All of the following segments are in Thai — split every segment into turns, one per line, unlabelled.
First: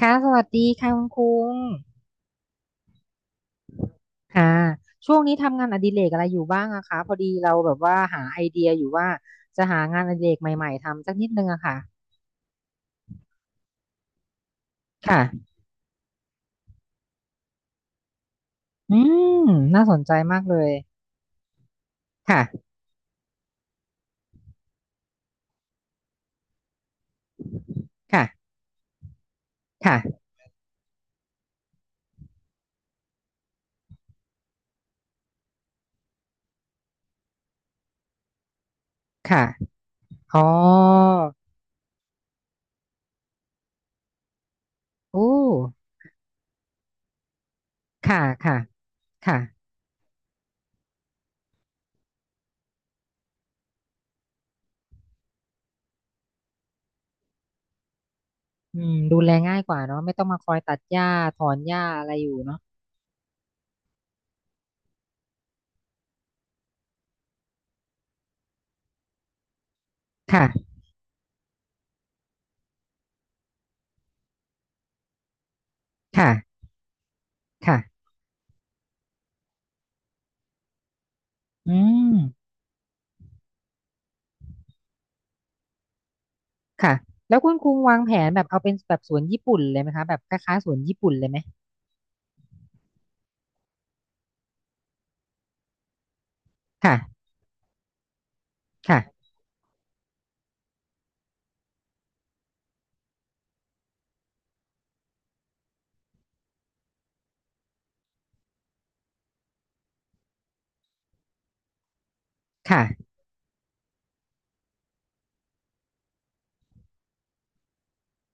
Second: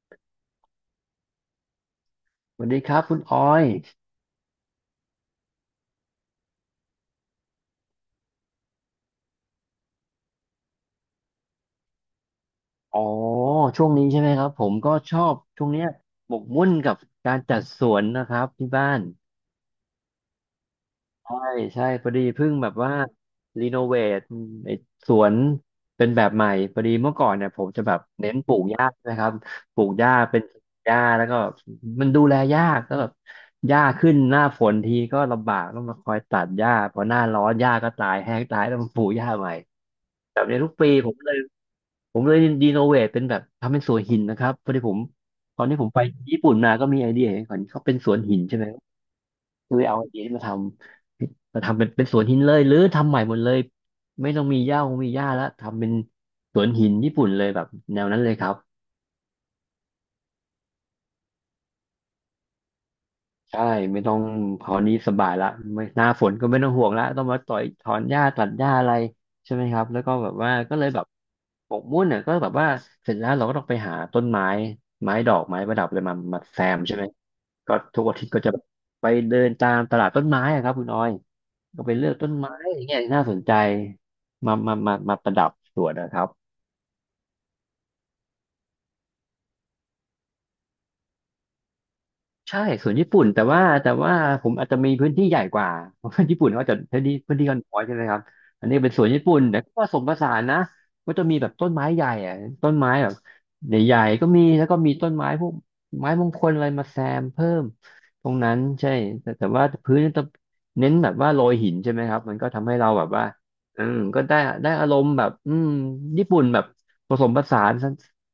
ค่ะสวัสดีค่ะคุณคุง
สวัสดีครับคุณออย
ค่ะช่วงนี้ทำงานอดิเรกอะไรอยู่บ้างอะคะพอดีเราแบบว่าหาไอเดียอยู่ว่าจะหางานอดิเรกใหม่ๆทำสักนิดนึงอะค่ะ
อ๋อช่วงนี้ใช่ไหมครับผมก็ชอบ
ค่ะ
ช่วงเนี้ยหมกมุ่นกับการจัดสวนนะครับที่บ้า
อื
น
มน่าสนใจมากเลย
ใช่พอดี
ค่ะ
เพิ่งแบบว่ารีโนเวทไอ้สวนเป็นแบบใหม่พอดีเมื่อก่อนเนี่ยผมจะแบบเน้น
ค่ะ
ปลูกหญ้านะครับปลูกหญ้า
ค่ะ
เป็นหญ้าแล้วก็มันดูแลยากก็แบบหญ้าขึ้นหน้าฝนทีก็ลำบากต้องมาคอยตัดหญ้าพอหน้าร้อนหญ้าก็ตายแห้งตายต้องมาปลูกหญ้า
ค่ะ
ใหม่แบ
อ๋อ
บเนี้ยทุกปีผมเลยรีโนเวทเป็นแบบทำเป็นสวนหินนะครับพอดีผม
โอ้
ตอนที่ผมไปญี่ปุ่นมาก็มีไอเดียเห็นเขาเป็นสวน
ค่ะ
หิน
ค่ะ
ใช่ไหม
ค่ะ
คือเอาไอเดียที่มาทำเป็นสวนหินเลยหรือทำใหม่หมดเลยไม่ต้องมีหญ้าคงมีหญ้าแล้วทำเป็นสวนหินญี่ปุ่นเลยแบบแนวนั้นเลยครับ
อืมดูแลง่ายกว่าเนาะไม่ต้องมาคอยตัดหญ้าถอนหญ้าอะไรอยู่เนาะ
ใช่ไม่ต้องคราวนี้สบายละไม่หน้าฝนก็ไม่ต้องห่วงละต้องมาต่อยถอนหญ้าตัดหญ้าอะไรใช่ไหมครับแล้วก็แบบว่า
ค่ะ
ก็เลยแบบหมกมุ่นเนี่ยก็แบบว่าเสร็จแล้วเราก็ต้องไปหาต้นไม้ไม้ดอกไม้ประดับอะไรมามา
ค่ะ
แซมใช่ไหมก็
ค่ะ
ทุกอาทิตย์ก็จะไปเดินตามตลาดต้นไม้อะครับคุณออย
อื
ก็ไปเลือก
ม
ต้นไม้อย่างเงี้ยน่าสนใจมามามามาประดับสวนนะครับ
ค่ะแล้วคุณคุงวางแผนแบบเอาเป็นแบบสวนญี่ปุ่นเลยไหมคะแบบคล้ายๆสวนญี่ปุ่นเลยไหม
ใช่ส่วนญี่ปุ่นแต่ว่าผมอาจจะมีพื้นที่ใหญ่กว่า เพราะว่าญี่ปุ่นเขาจะ
ค่ะ
พื้นที่กันน้อยใช่ไหมครับอันนี้เป็นสวนญี่
ค่ะ
ปุ่นแต่ก็ผสมผสานนะก็จะมีแบบต้นไม้ใหญ่อะต้นไม้แบบใหญ่ๆก็มีแล้วก็มีต้นไม้พวกไม้มงคลอะไรมาแซมเพิ่มตรงนั้นใช่แต่ว่าพื้นจะเน้นแบบว่าโรยหินใช่ไหมครับมันก็ทำให้เราแบ
ค่ะ
บว่าอืมก็ได้อารมณ์แบบอืมญี่ปุ่นแบบผสมผสาน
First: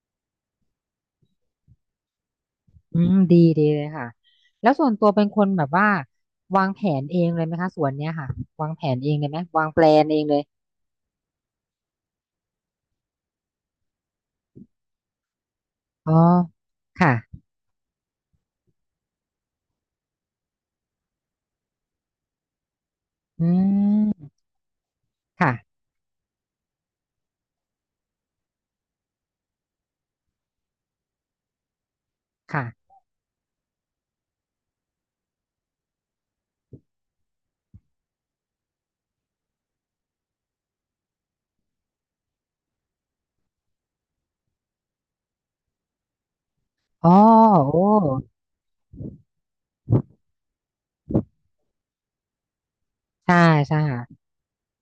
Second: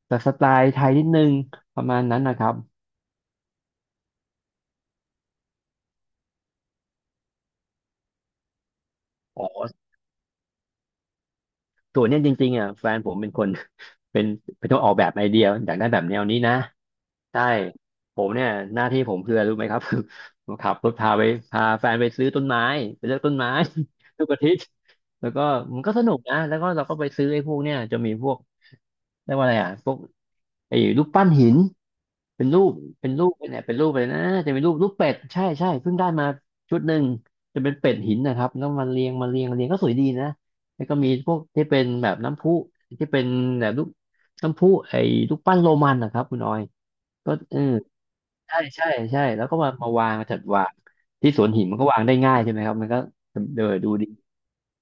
แต่สไตล์ไทยนิดนึงประมาณนั้นนะครับ
อืมดีดีเลยค่ะแล้วส่วนตัวเป็นคนแบบว่าวางแผนเองเลยไหมคะสวนเนี้ยค่ะวางแผนเองเลยไหม
อ๋
วางแปล
อ
นเองเลย
ส่วนเนี้ยจริงๆอ่ะแฟนผมเป็นคน เป็นเป็นคนออกแบบไอเดียอยากได้แบบ
อ๋อ
แนวนี้นะ
ค่ะ
ใช่ผมเนี่ยหน้าที่ผมคืออะไรรู้ไหมครับ คือ ขับรถพาไปพาแฟนไปซื้อต้นไม้ไปเลือกต้น
อื
ไม้ ทุ
ม
กอาทิตย์แล้วก็
ค่ะ
มันก็สนุกนะแล้วก็เราก็ไปซื้อไอ้พวกเนี่ยจะมีพวกเรียกว่าอะไรอ่ะพวกไอ้รูปปั้นหิน เป็นรูป
ค่ะ
เป็นรูปเนี่ยเป็นรูปเลยนะจะเป็นรูปเป็ดใช่ใช่เพิ่งได้มาชุดหนึ่งจะเป็นเป็ดหินนะครับแล้วมันเรียงมาเรียงเรียงก็สวยดีนะแล้วก็มีพวกที่เป็นแบบน้ำพุที่เป็นแบบรูปน้ำพุไอ้รูปปั้นโรมันนะครับคุณออย
อ๋อ
ก็เออ
โอ้
ใช่ใช่ใช่แล้วก็มามาวางจัดวางที่สวนหินมันก็วางได้ง่ายใช่ไหมครับมันก็
ใช่
เดิ
ใช่
นดูดี
ค่ะ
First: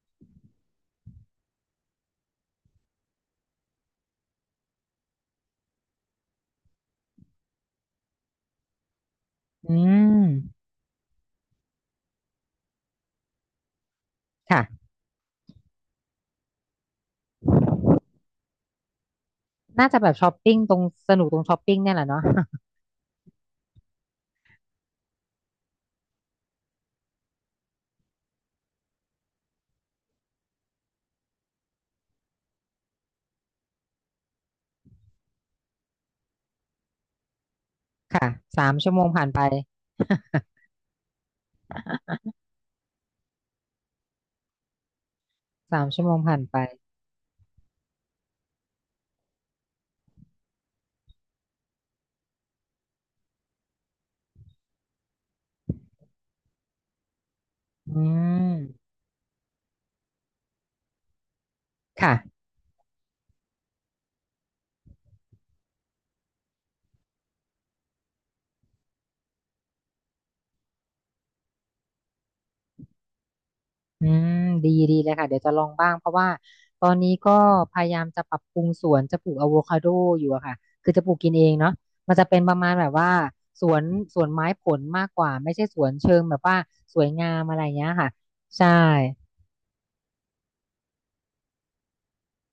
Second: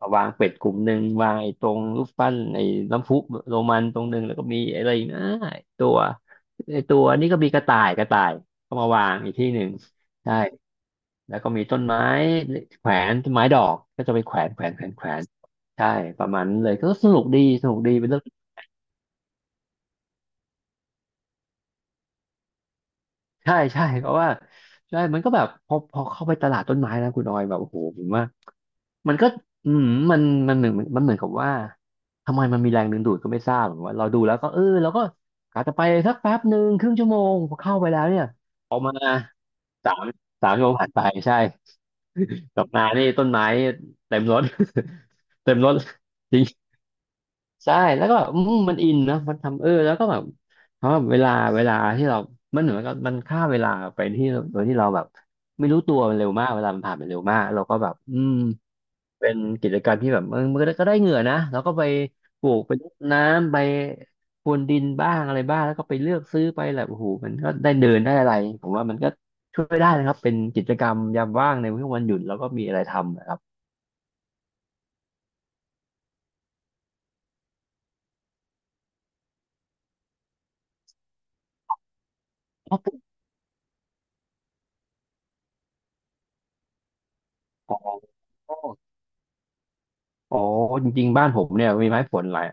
มาวางเป็ดกลุ่มหนึ่งวางไอ้ตรงรูปปั้นไอ้น้ำพุโรมันตรงหนึ่งแล้วก็มีอะไรอีกนะไอ้ตัวไอ้ตัวนี่ก็มีกระต่ายกระต่ายก็มาวางอีกที่หนึ่ง
อืม
ใช่แล้วก็มีต้นไม้แขวนต้นไม้ดอกก็จะไปแขวนแขวนแข
ค่ะ
วนแขวนใช่ประมาณนั้นเลยก็สนุกดีสนุกดีเป็นเรื่อง
น่าจะแบบช้อปปิ้งตรงสนุกตรงช้อปปิ้งเนี่ยแหละเนาะ
ใช่ใช่เพราะว่าใช่มันก็แบบพอเข้าไปตลาดต้นไม้นะคุณออยแบบโอ้โหผมว่ามันก็อืมมันมันเหมือนกับว่าทำไมมันมีแรงดึงดูดก็ไม่ทราบเหมือนว่าเราดูแล้วก็เออเราก็กะจะไปสักแป๊บหนึ่งครึ่งชั่วโมงพอเข้าไปแล้ว เนี่ย
ค่ะสา
อ
ม
อก
ชั่
มา
วโมงผ่านไป
สามสามชั่วโมงผ่านไปใช่ กลับมานี่ต้นไม้เต็มรถ เต็มรถ
3 ชั่วโมงผ่านไป
ใช่แล้วก็แบบอืมมันอินนะมันทำเออแล้วก็แบบเพราะว่าเวลาที่เรามันเหมือนกับมันฆ่าเวลาไปที่โดยที่เราแบบไม่รู้ตัวมันเร็วมาก เวลามันผ่านไปเร็วมากเราก็แบบ
อื
อืม
ม
เป็นกิจกรรมที่แบบมันก็ได้เหงื่อนะแล้วก็ไป
ค่ะ
ปลูกไปรดน้ำไปพรวนดินบ้างอะไรบ้างแล้วก็ไปเลือกซื้อไปแหละโอ้โหมันก็ได้เดินได้อะไรผมว่ามันก็ช่วยได้นะครับเป็นกิจกรรมยามว่างในช่วงวันหยุดแล้วก็มีอะไรทำนะครับ
อืมดีดีเลยค่ะเดี๋ยวจะลองบ้างเพราะว่าตอนนี้ก็พยายามจะปรับปรุงสวนจะปลูกอะโวคาโดอยู่อะค่ะคือจะปลูกกินเองเนาะมันจะเป็นประมาณ
พ่อ
แบ
ปลู
บ
ก
ว่าสวนสวนไม้ผลมากกว่าไม่ใช่สวนเชิงแบบว่าสวยงามอะไร
ขอ
เงี้ยค่ะ
ง
ใช่
อ๋อจริงๆบ้านผมเนี่ยมีไม้ผลหลาย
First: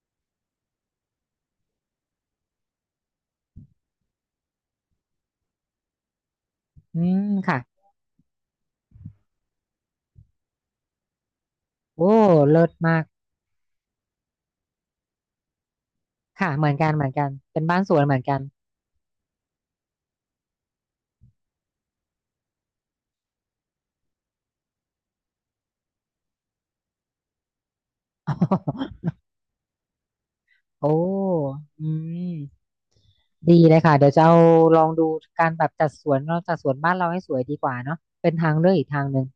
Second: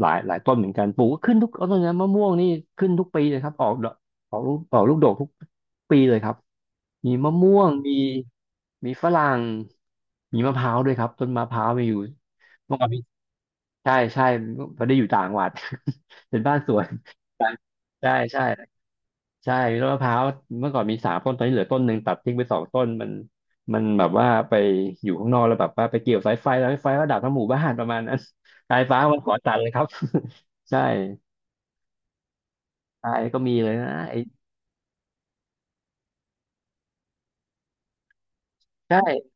หลายต้นเหมือนกันปลูกก็ขึ้นทุกต้นนะมะม่วงนี่ขึ้นทุกปีเลยครับออกดอกออกลูกดกทุกปีเลยครับ
อื
มี
ม
มะม่
ค่ะ
วงมีฝรั่งมีมะพร้าวด้วยครับต้นมะพร้าวมีอยู่
โอ้เลิศ
เมื่อก่อน
มา
มี
ก
ใช่ใช่พอได้อยู่ต่างจังหวัด เป็น
ค่ะ
บ้าน
เห
ส
มือน
วน
กันเหมือนกัน
ใช่
เป็นบ้านสวน
ใช่
เหมือนกัน
ใช่ ใช่ต้นมะพร้าวเมื่อก่อนมี3 ต้นตอนนี้เหลือต้นหนึ่งตัดทิ้งไป2 ต้นมันแบบว่าไปอยู่ข้างนอกแล้วแบบว่าไปเกี่ยวสายไฟแล้วสายไฟก็ดับทั้งหมู่บ้านประมาณนั้นสายฟ้า มันขอตัดเลยครับ ใช่
โอ้อืม
ตายก็มี
ดี
เล
เล
ย
ย
นะ
ค่ะเดี๋ยว
ไอ้
จะเอาลองดูการแบบจัดสวนเราจัดสวนบ้านเราให้สวยดีกว่าเนาะเป็นทางเลือกอีก
ใช่
ทางหนึ่ง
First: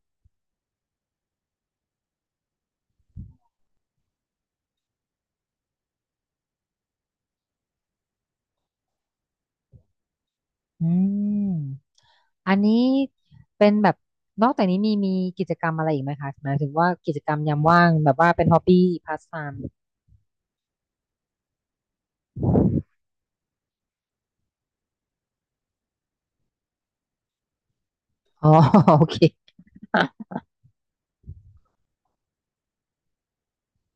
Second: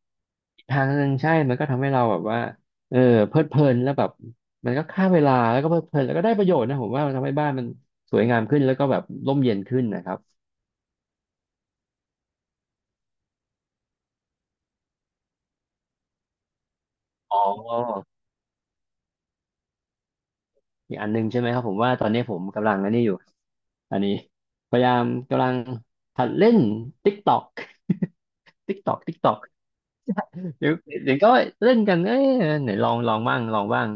อีกทางหนึ่งใช่มันก็ทำให้เราแบบว่าเออเพลิดเพลินแล้วแบบมันก็ฆ่าเวลาแล้วก็เพลิดเพลินแล้วก็ได้ประโยชน์นะผมว่ามันทำให้บ้านมันสวยงามขึ้นแล้วก็แบบร่มเย็นขึ้นนะครับ
อืมอันนี้เป็นแบบนอกจากนี้มีกิจกรรมอะไรอีกไหมคะหมายถึงว่ากิจกรร
อ๋
ม
อ
ยามว่างแบบว่าเป็นฮอบบี้พาสไทม์
อีกอันหนึงใช่ไหมครับผมว่าตอนนี้ผมกำลังอันนี้อยู่อันนี้พยายามกำลังหัดเล่น TikTok
อ๋อ
TikTok
โอเค
TikTok
ค่ะ
เดี๋ยวเดี๋ยวก็เล่นกันเอ้ยไหนลองลองบ้างลองบ้าง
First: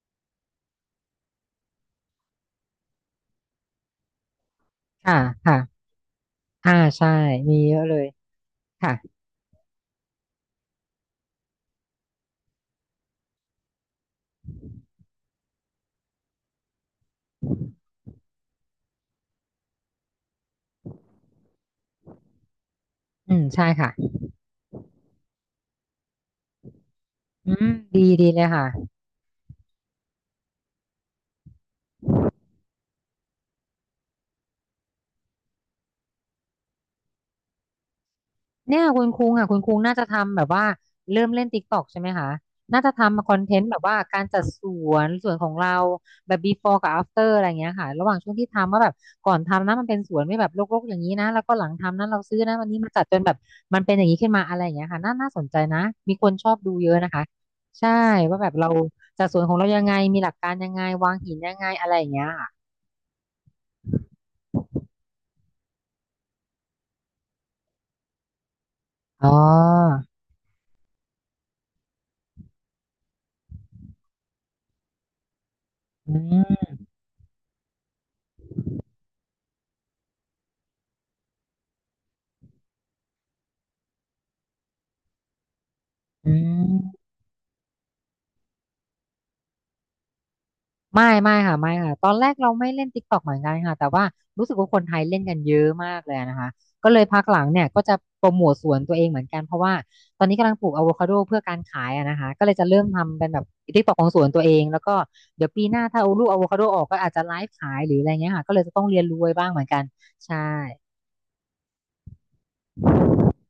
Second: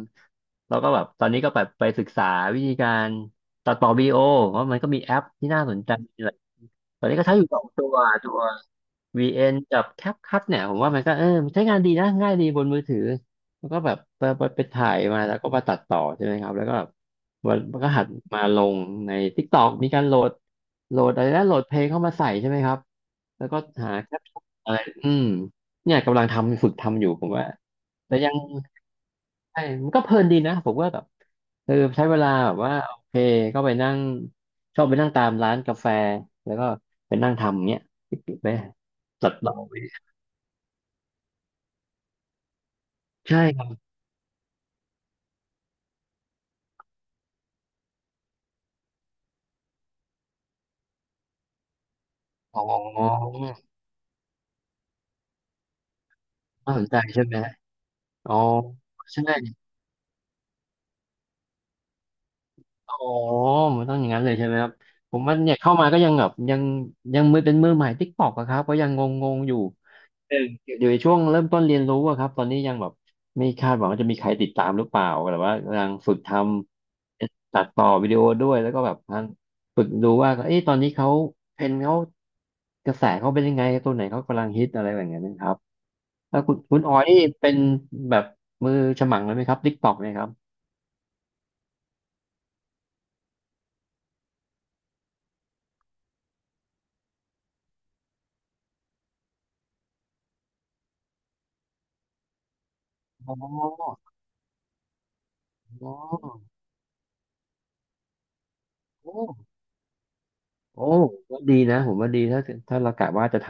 แล้วก็แบบตอนนี้ก็แบบไปศึกษาวิธีการตัดต่อวิดีโอเพราะมันก็มีแอปที่
ค่ะ
น่าสนใจหลาย
อ่า
ตอ
ใช่
นนี้ก็ใช้อยู่
มี
สอง
เยอะ
ตั
เล
ว
ย
ตัว
ค่ะ
VN กับแคปคั t เนี่ยผมว่ามันก็มันใช้งานดีนะง่ายดีบนมือถือแล้วก็แบบไปถ่ายมาแล้วก็มาตัดต่อใช่ไหมครับแล้วก็มันก็หัดมาลงใน TikTok มีการโหลดอะไรนะโหลดเพลงเข้ามาใส่ใช่ไหมครับ
อืม
แล้วก็
ใช่ค่ะ
หาแคปชั่นอะไรอืมเนี่ยกำลังทำฝึกทำอยู่ผมว่า
อืมดี
แต่
ดี
ยัง
เลยค่ะ
ใช่มันก็เพลินดีนะ ผมว่าแบบใช้เวลาแบบว่าโอเคก็ไปนั่งชอบไปนั่งตามร้านกาแฟ แล้วก็ไปนั่งทำเนี้ยปิดๆไป
เนี่ยคุณคุ
จั
ง
ด
อ่ะ
เรา
คุณคุ
ไป
งน่าจะทำแบบว่าเริ่มเล่นติ๊กตอกใช่ไหมคะน่าจะทำคอ
ใช่
นเท
ค
น
รั
ต์แบ
บ
บว่าการจัดสวนของเราแบบ before กับ after อะไรเงี้ยค่ะระหว่างช่วงที่ทำว่าแบบก่อนทำนะมันเป็นสวนไม่แบบรกๆอย่างนี้นะแล้วก็หลังทำนะเราซื้อนะ
อ๋
วันนี้มาจัดจนแบ
อ
บมันเป็นอย่างนี้ขึ้นมาอะไรอย่างเงี้ยค่ะน่าน่าสนใจนะมีคนชอบดู
น่าสน
เยอะ
ใจ
นะคะ
ใช่ไหม
ใช่
อ๋อ
ว่าแบบเรา
ใช่
จัดสวนของเรายังไงมีหลักการยังไงวางหินยังไงอะไรอย่างเงี้ยค่ะ
อ๋อ มันต้องอย่างนั้นเลยใช่ไหมครับ ผมว่าเนี่ยเข้ามาก็ยังแบบยังมือเป็นมือใหม่ติ๊กตอกอะครับก็ยังง
อ๋
งๆอยู่
อ
เอออยู่ในช่วงเริ่มต้นเรียนรู้อะครับตอนนี้ยังแบบไม่คาดหวังว่าจะมีใครติดตามหรือเปล่าแต่ว่ากำลังฝึ
อื
กท
ม
ำตัดต่อวิดีโอด้วยแล้วก็แบบฝึกดูว่าเอ้ยตอนนี้เขาเทรนด์เขากระแสเขาเป็นยังไงตัวไหนเขากำลังฮิตอะไรแบบนี้นะครับ
อื
แล้วคุณออย
ม
นี่เป็นแบบมือฉมังเลยไหมครับติ๊กต็อกเนี่ยครับ
ไม่ไม่ค่ะไม่ค่ะตอนแรกเราไม่เล่น TikTok เหมือนกันค่ะแต่ว่ารู้สึกว่าคนไทยเล่นกันเยอะมากเลยนะคะก็เลยพักหลังเนี่ยก็จะโปรโมทสวนตัวเองเหมือนกันเพราะว่าตอนนี้กำลังปลูกอะโวคาโดเพื่อการขายอะนะคะก็เลยจะเริ่มทำเป็น
อ๋
แบบ
อ
TikTok ของสวนตัวเองแล้วก็เดี๋ยวปีหน้า
อ๋อ
ถ้าเอาลูกอะโวคาโดออกก็อาจจะไลฟ์ขายหรืออะไรเงี้ยค่ะก็เลยจะต้องเรียน
โอ
รู้ไว้
้
บ้างเหมือนกันใช่
โอ้วดีนะผมว่าดีถ้าเรากะว่าจะท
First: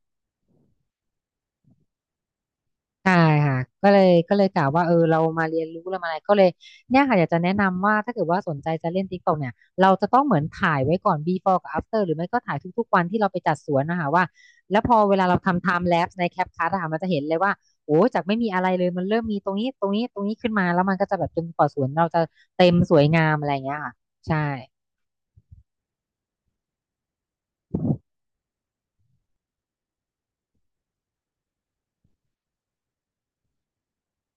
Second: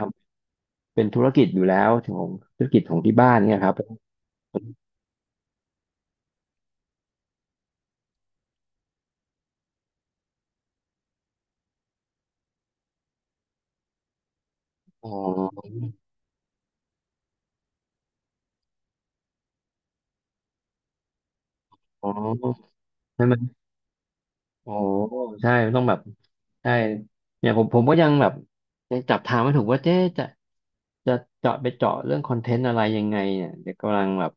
ำเป็นธุรกิจอยู่แล้วของธุรกิจของ
ใช่
ที่บ้านเนี่
ค่ะ
ยครับ
ก็เลยกล่าวว่าเออเรามาเรียนรู้เรามาอะไรก็เลยเนี่ยค่ะอยากจะแนะนำว่าถ้าเกิดว่าสนใจจะเล่น TikTok เนี่ยเราจะต้องเหมือนถ่ายไว้ก่อน before กับ after หรือไม่ก็ถ่ายทุกๆวันที่เราไปจัดสวนนะคะว่าแล้วพอ
อ๋
เวลาเราทำ
อ
time lapse ใน CapCut อะค่ะมันจะเห็นเลยว่าโอ้จากไม่มีอะไรเลยมันเริ่มมีตรงนี้ขึ้นมาแล้วมันก็จะแบบจนกว่าสวนเรา
อ๋อ
จะเต็มสวย
ใช่
งา
ไหม
มอะไรอย่างเงี้ยค่ะใช่
โอ้ใช่ต้องแบบใช่เนี่ยผมก็ยังแบบยังจับทางไม่ถูกว่าเจ๊จะจะเจาะไปเจาะเรื่องคอนเทนต์อะไรยังไงเนี่ยเดี๋ยวกำลังแบบ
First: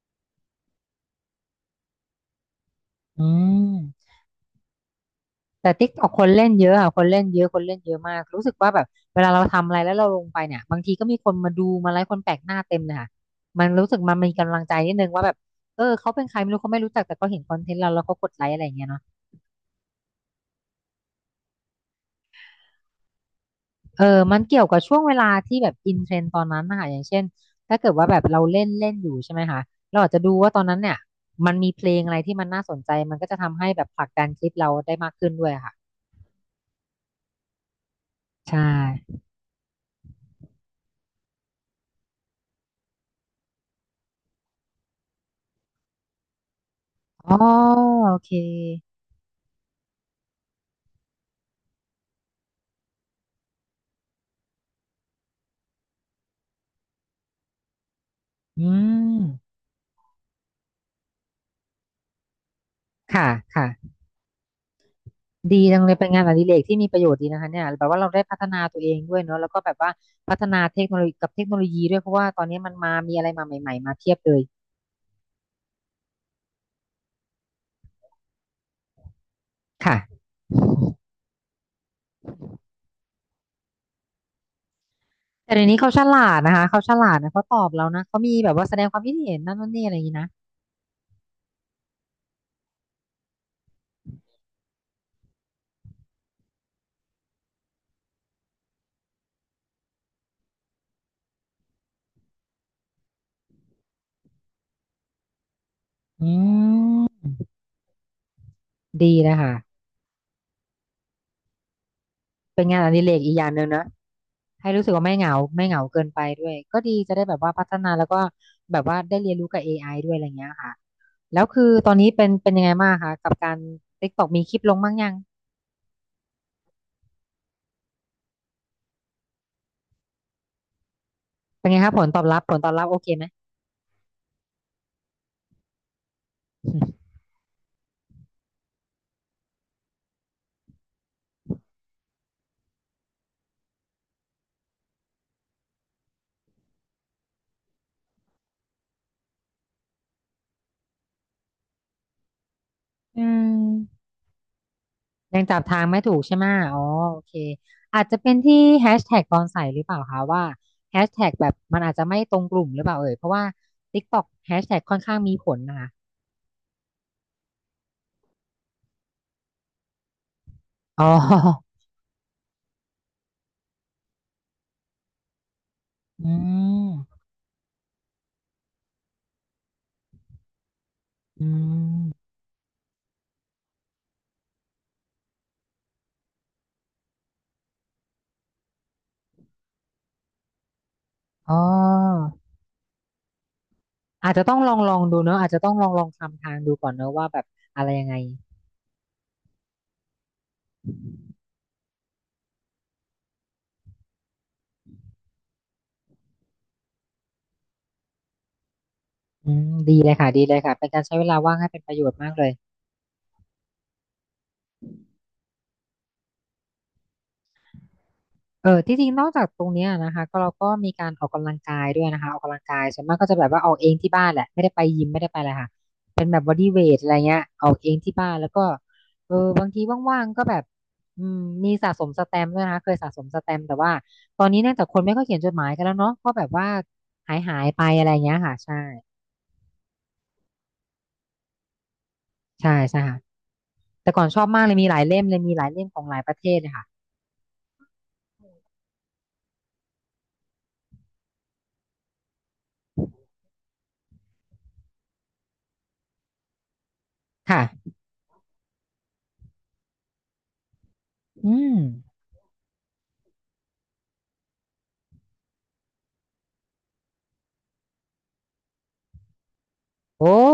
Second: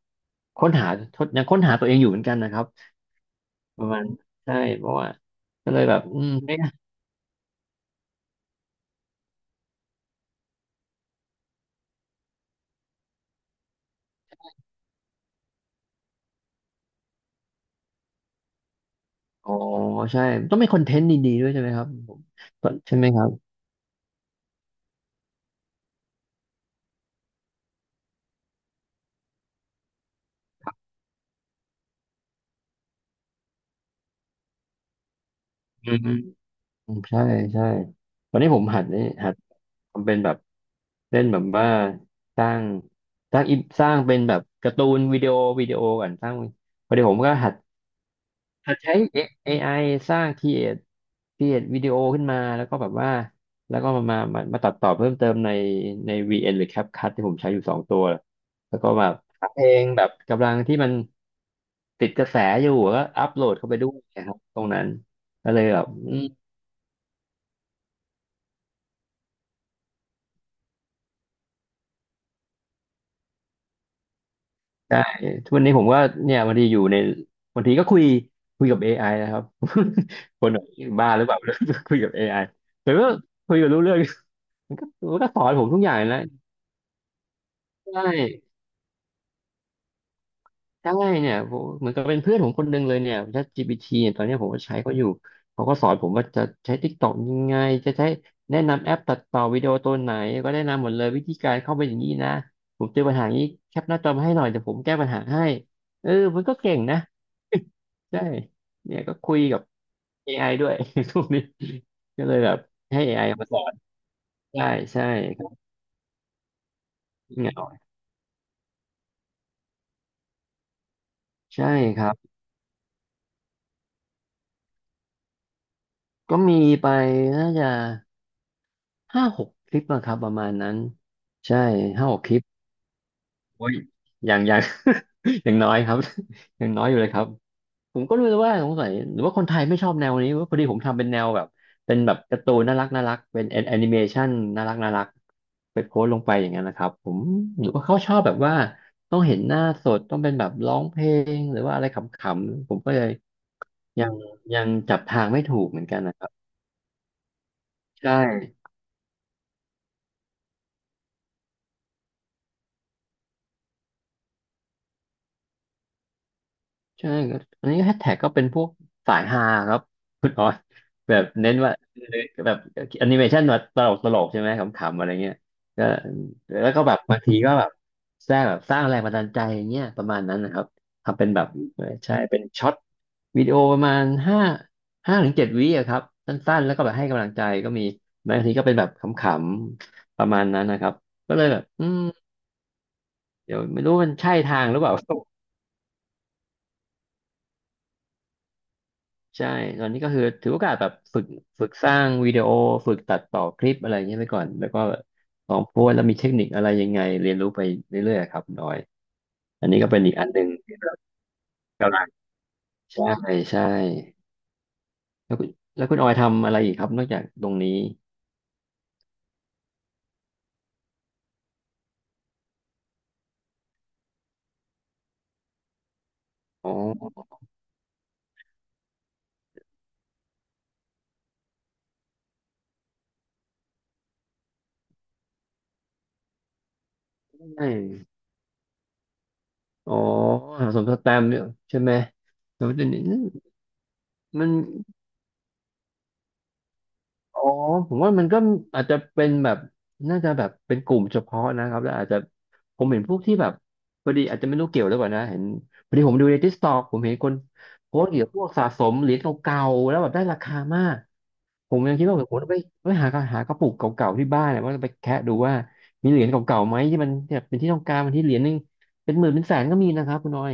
ค้นหาทดยังค้นหาตัวเองอยู่เหมือนกันนะครับ
อื
ประมาณ
ม
ใช่เพราะว่า
แต่
ก็เลย
ติ๊ก
แบบ
ออก
อื
คน
ม
เล่น
ไม่
เยอะค่ะคนเล่นเยอะคนเล่นเยอะมากรู้สึกว่าแบบเวลาเราทำอะไรแล้วเราลงไปเนี่ยบางทีก็มีคนมาดูมาไลค์คนแปลกหน้าเต็มเลยค่ะมันรู้สึกมันมีกำลังใจนิดนึงว่าแบบเออเขาเป็นใครไม่รู้เขาไม่รู้จักแต่ก็เห็นคอนเทนต์เราแล้วก็กดไลค์อะไรอย่างเงี้ยเนาะ
อ๋อใช่ต้องมีคอนเทนต์ดีๆด้วยใช่ไหมครับผมใช่ไหมครับ
เออมันเกี่ยวกับช่วงเวลาที่แบบอินเทรนด์ตอนนั้นนะคะอย่างเช่นถ้าเกิดว่าแบบเราเล่นเล่นอยู่ใช่ไหมคะเราอาจจะดูว่าตอนนั้นเนี่ยมันมีเพลงอะไรที่มันน่าสนใจมันก็จะทำให้แบบผลักดันคลิปเราได้มากขึ้นด้วยอะค่ะ
อืม อืมใช่ใช่วันนี้ผ
ใช่
มหัดนี่หัดทำเป็นแบบเล่นแบบว่าสร้างสร้างอินสร้างเป็นแบบการ์ตูนวิดีโอก่อนสร้างพอดีผมก็
อ๋อ
หัด
โอเค
หัดใช้ A- ไ i สร้างครีเอทวิดีโอขึ้นมาแล้วก็แบบว่าแล้วก็มาตัดต่อเพิ่มเติมในใน VN หรือ CapCut ที่ผมใช้อยู่2 ตัว
อื
แล้วก็แบบ
ม
หาเพลงแบบกำลังที่มันติดกระแสอยู่ก็อั
ค่ะ
ปโหลด
ค่ะ
เข้าไปด้วยนะครับตรงนั้นก็เล
ดี
ย
จั
แบ
ง
บ
เลยเป็นงานอดิเรกที่มีประโยชน์ดีนะคะเนี่ยแบบว่าเราได้พัฒนาตัวเองด้วยเนอะแล้วก็แบบว่าพัฒนาเทคโนโลยีกับเทคโนโลยีด้วยเพราะว่าตอนนี้มันมามีอะไรมาใหม่ๆมาเพียบเลย
ใช่ทุกวันนี้ผมก็เนี่ยบางทีอยู่ในบางทีก็คุยกับ AI นะครับ
ค่ะ
คนแบบบ้าหรือเปล่า คุยกับ AI แต่ว่าคุยกับรู้เรื่อง มันก็สอน
แต่
ผ
เดี๋ย
ม
วนี้
ทุกอ
เขา
ย่าง
ฉ
นะ
ลาดนะคะเขาฉลาดนะเขาตอบเรา
ใช่
นะเขามีแบบว่าแสดงความคิดเห็นนั่นนู่นนี่อะไรอย่างนี้นะ
ได้เนี่ยผมเหมือนกับเป็นเพื่อนผมคนหนึ่งเลยเนี่ย ChatGPT เนี่ยตอนเนี้ยผมก็ใช้เขาอยู่เขาก็สอนผมว่าจะใช้ TikTok ยังไงจะใช้แนะนำแอปตัดต่อวิดีโอตัวไหนก็แนะนำหมดเลยวิธีการเข้าไปอย่างนี้นะผมเจอปัญหานี้แคปหน้าจอมาให้หน่อยเดี๋ยวผมแก้ปัญหาให้เออ
อื
มันก็เก่งนะ
ม
ใช่เนี่ย
ดี
ก็คุ
นะ
ย
คะ
กับ AI ด้วย ทุกนี้ก็เลยแบบ
เป็นงานอ
ให้
ดิเรก
AI
อีกอ
มา
ย่าง
ส
ห
อ
นึ่ง
น
นะ
ใช่
ให้รู้สึก
ใช่
ว่าไม่เหงา
ครั
ไม่
บ
เหงาเกินไปด้วยก็ดีจะได้แบบ
เห
ว่าพั
งา
ฒนาแล้วก็แบบว่าได้เรียนรู้กับเอไอด้วยอะไรอย่างเงี้ยค่ะ แล้วคือ
ใช่
ตอน
ค
นี้
รับ
เป็นยังไงบ้างคะกับการ TikTok มีคลิปลงบ้างยัง
ก็มีไปน่าจะ ห้าหกคลิปอะครับประมาณนั้นใช่
เป็นไงคะผ
ห้า
ล
ห
ต
ก
อบ
คลิ
รับ
ป
ผลตอบรับโอเคไหม
โอ้ยอย่าง อย่างน้อยครับ อย่างน้อยอยู่เลยครับผมก็ไม่รู้ว่าสงสัยหรือว่าคนไทยไม่ชอบแนวนี้ว่าพอดีผมทำเป็นแนวแบบเป็นแบบการ์ตูนน่ารักน่ารักเป็นแอนิเมชันน่ารักน่ารักไปโพสต์ลงไปอย่างนั้นนะครับผมหรือว่าเขาชอบแบบว่าต้องเห็นหน้าสดต้องเป็นแบบร้องเพลงหรือว่าอะไรขำๆผมก็เลย
อืม
ยังยังจับทาง
ยั
ไม่
ง
ถู
จับ
กเห
ทา
มื
ง
อนกั
ไม่
น
ถู
นะ
ก
ครับ
ใช่ไหมอ๋อโอเคอา
ใช
จจะเป็นที่
่
แฮชแท็กตอนใส่หรือเปล่าคะว่าแฮชแท็กแบบมันอาจจะไม่ตรงกลุ่มหรือเปล่าเอ่ยเพราะว่า TikTok แฮชแท็กค่อนข้างมีผลนะคะ
ใช่ครับอันนี้แฮชแท็กก็เป็นพวกสายฮาครับคุณออย
อ๋อ
แบบเน้นว่าแบบแอนิเมชันแบบตลกตลกใช่ไหมขำๆอะไรเงี้ยก็
อื
แล้วก็แบบบา
ม
งทีก็แบบสร้างแบบสร้างแรงบันดาลใจอย่างเงี้ยประมาณนั้นนะครับทำเป็นแบ
อื
บเออใช่
ม
เป็นช็อตวิดีโอประมาณห้าถึงเจ็ดวิอะครับสั้นๆแล้วก็แบบให้กำลังใจก็มีบางทีก็เป็นแบบขำๆประมาณนั้นนะครับก็เลย
อ๋
แบบ
อ
เดี๋ยวไม่รู้มัน
อา
ใช่
จจะต้อ
ทา
ง
ง
ล
ห
อ
รื
ง
อเป
ล
ล่า
องดูเนอะอาจจะต้องลองทำทางดูก่อนเนอะว่าแบบอะไรยังไง
ใช่ตอนนี้ก็คือถือโอกาสแบบฝึกสร้างวิดีโอฝึกตัดต่อคลิปอะไรเงี้ยไปก่อนแล้วก็ลองโพสต์แล้วมีเทคนิคอะไรยังไงเรียนรู้ไปเรื่อยๆครับคุณออย
อื
อัน
ม
นี้ก็
ดี
เป็น
เล
อีก
ย
อั
ค่ะ
นห
ดี
นึ่ง
เลยค่ะเป็นการใช้เวลาว่างให้เป็นประ
กำ
โย
ลัง
ชน์มากเลย
ใช่ใช่แล้วคุณแล้วคุณออยทำอะไรอีกครับนอกจากตรงนี้
เออที่จริงนอกจากตรงเนี้ยนะคะก็เราก็มีการออกกำลังกายด้วยนะคะออกกำลังกายส่วนมากก็จะแบบว่าออกเองที่บ้านแหละไม่ได้ไปยิมไม่ได้ไปอะไรค่ะเป็นแบบบอ
อ๋
ดี้เวทอะไร
อ
เงี้ยออกเองที่บ้านแล้วก็เออบางทีว่างๆก็แบบอืมมีสะสมสแตมป์ด้วยนะคะเคยสะสมสแตมป์แต่ว่าตอนนี้เนื่องจากคนไม่ค่อยเขียนจดหมายกันแล้วเนาะก็แบบว่าหายหา
ใช่
ยไปอะไรเงี้ยค่ะใช่
อ๋อสมสแตมป์เนี่ยใช่ไหมสมส
ใช่
แตมป์
ใช่
นี่
ค่ะแต่ก่อนชอ
มั
บ
น
มากเลยมีหลายเล่มเลยมีหลายเล่มของหลายประเทศเลยค่ะ
อ๋อผมว่ามันก็อาจจะเป็นแบบน่าจะแบบเป็นกลุ่มเฉพาะนะครับแล้วอาจจะผมเห็นพวกที่แบบพอดีอาจจะไม่รู้เกี่ยวหรือเปล่านะเห็นพอดีผมดูในทิกตอกผมเห็นคน
ค่ะ
โพสต์เกี่ยวกับพวกสะสมเหรียญเก่าๆแล้วแบบได้ราคามาก
อื
ผ
ม
มยังคิดว่าผมต้องไปหากระปุกเก่าๆที่บ้านนะว่าจะไปแคะดูว่ามีเหรียญเก่าๆไหมที่มันแบบเป็นที่ต้องการมันที่เหรียญหนึงเป็นหมื่นเป็นแสนก็มีนะครับ
โอ้
คุณน้อย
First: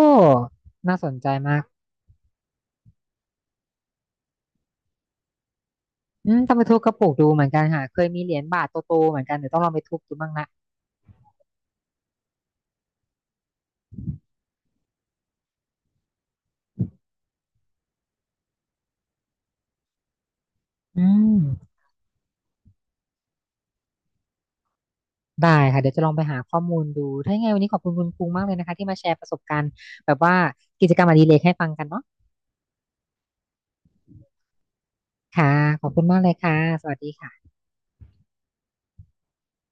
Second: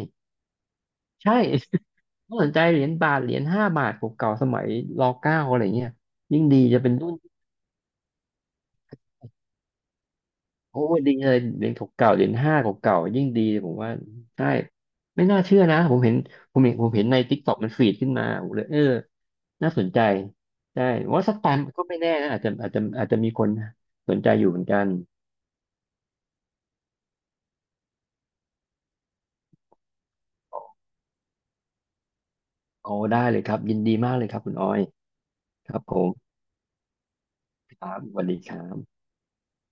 น่าสนใจ
ใช่
มาก
ถ้าสนใจเหรียญบาทเหรียญ 5 บาทเก่าๆสมัยรเก้าอะไรเงี้ย
อืม
ยิ่ง
ต้อง
ดี
ไปทุ
จะ
บก
เป็น
ระปุ
รุ่
ก
น
ดูเหมือนกันค่ะเคยมีเหรียญบาทโตๆเหมือนกันเดี๋ยวต้องลองไปทุบดูบ้างละ
โอ้ดีเลยเหรียญเก่าๆเหรียญห้าเก่าๆยิ่งดีเลยผมว่าใช่ไม่น่าเชื่อนะผมเห็นในทิกตอกมันฟีดขึ้นมาผมเลยเออน่าสนใจใช่
อื
ว่า
ม
สักตามก็ไม่แน่นะอาจจะมีคนสนใจอยู่เหมือนกัน
ได้ค่ะเดี๋ยวจะลองไปหาข้อมูลดูถ้ายังไงวันนี้ขอบคุณคุณภูมิมากเลยนะคะที่มาแชร์ประสบการณ์แบบว่ากิจกรรมอดิเรกให้ฟังกันเนาะ
โอ้ได้เลยครับยินดีมากเลยครับคุณออย
ค่ะ
ครับ
ขอบ
ผ
คุณ
ม
มากเลยค่ะสวัสดีค่ะ
ครับสวัสดีครับ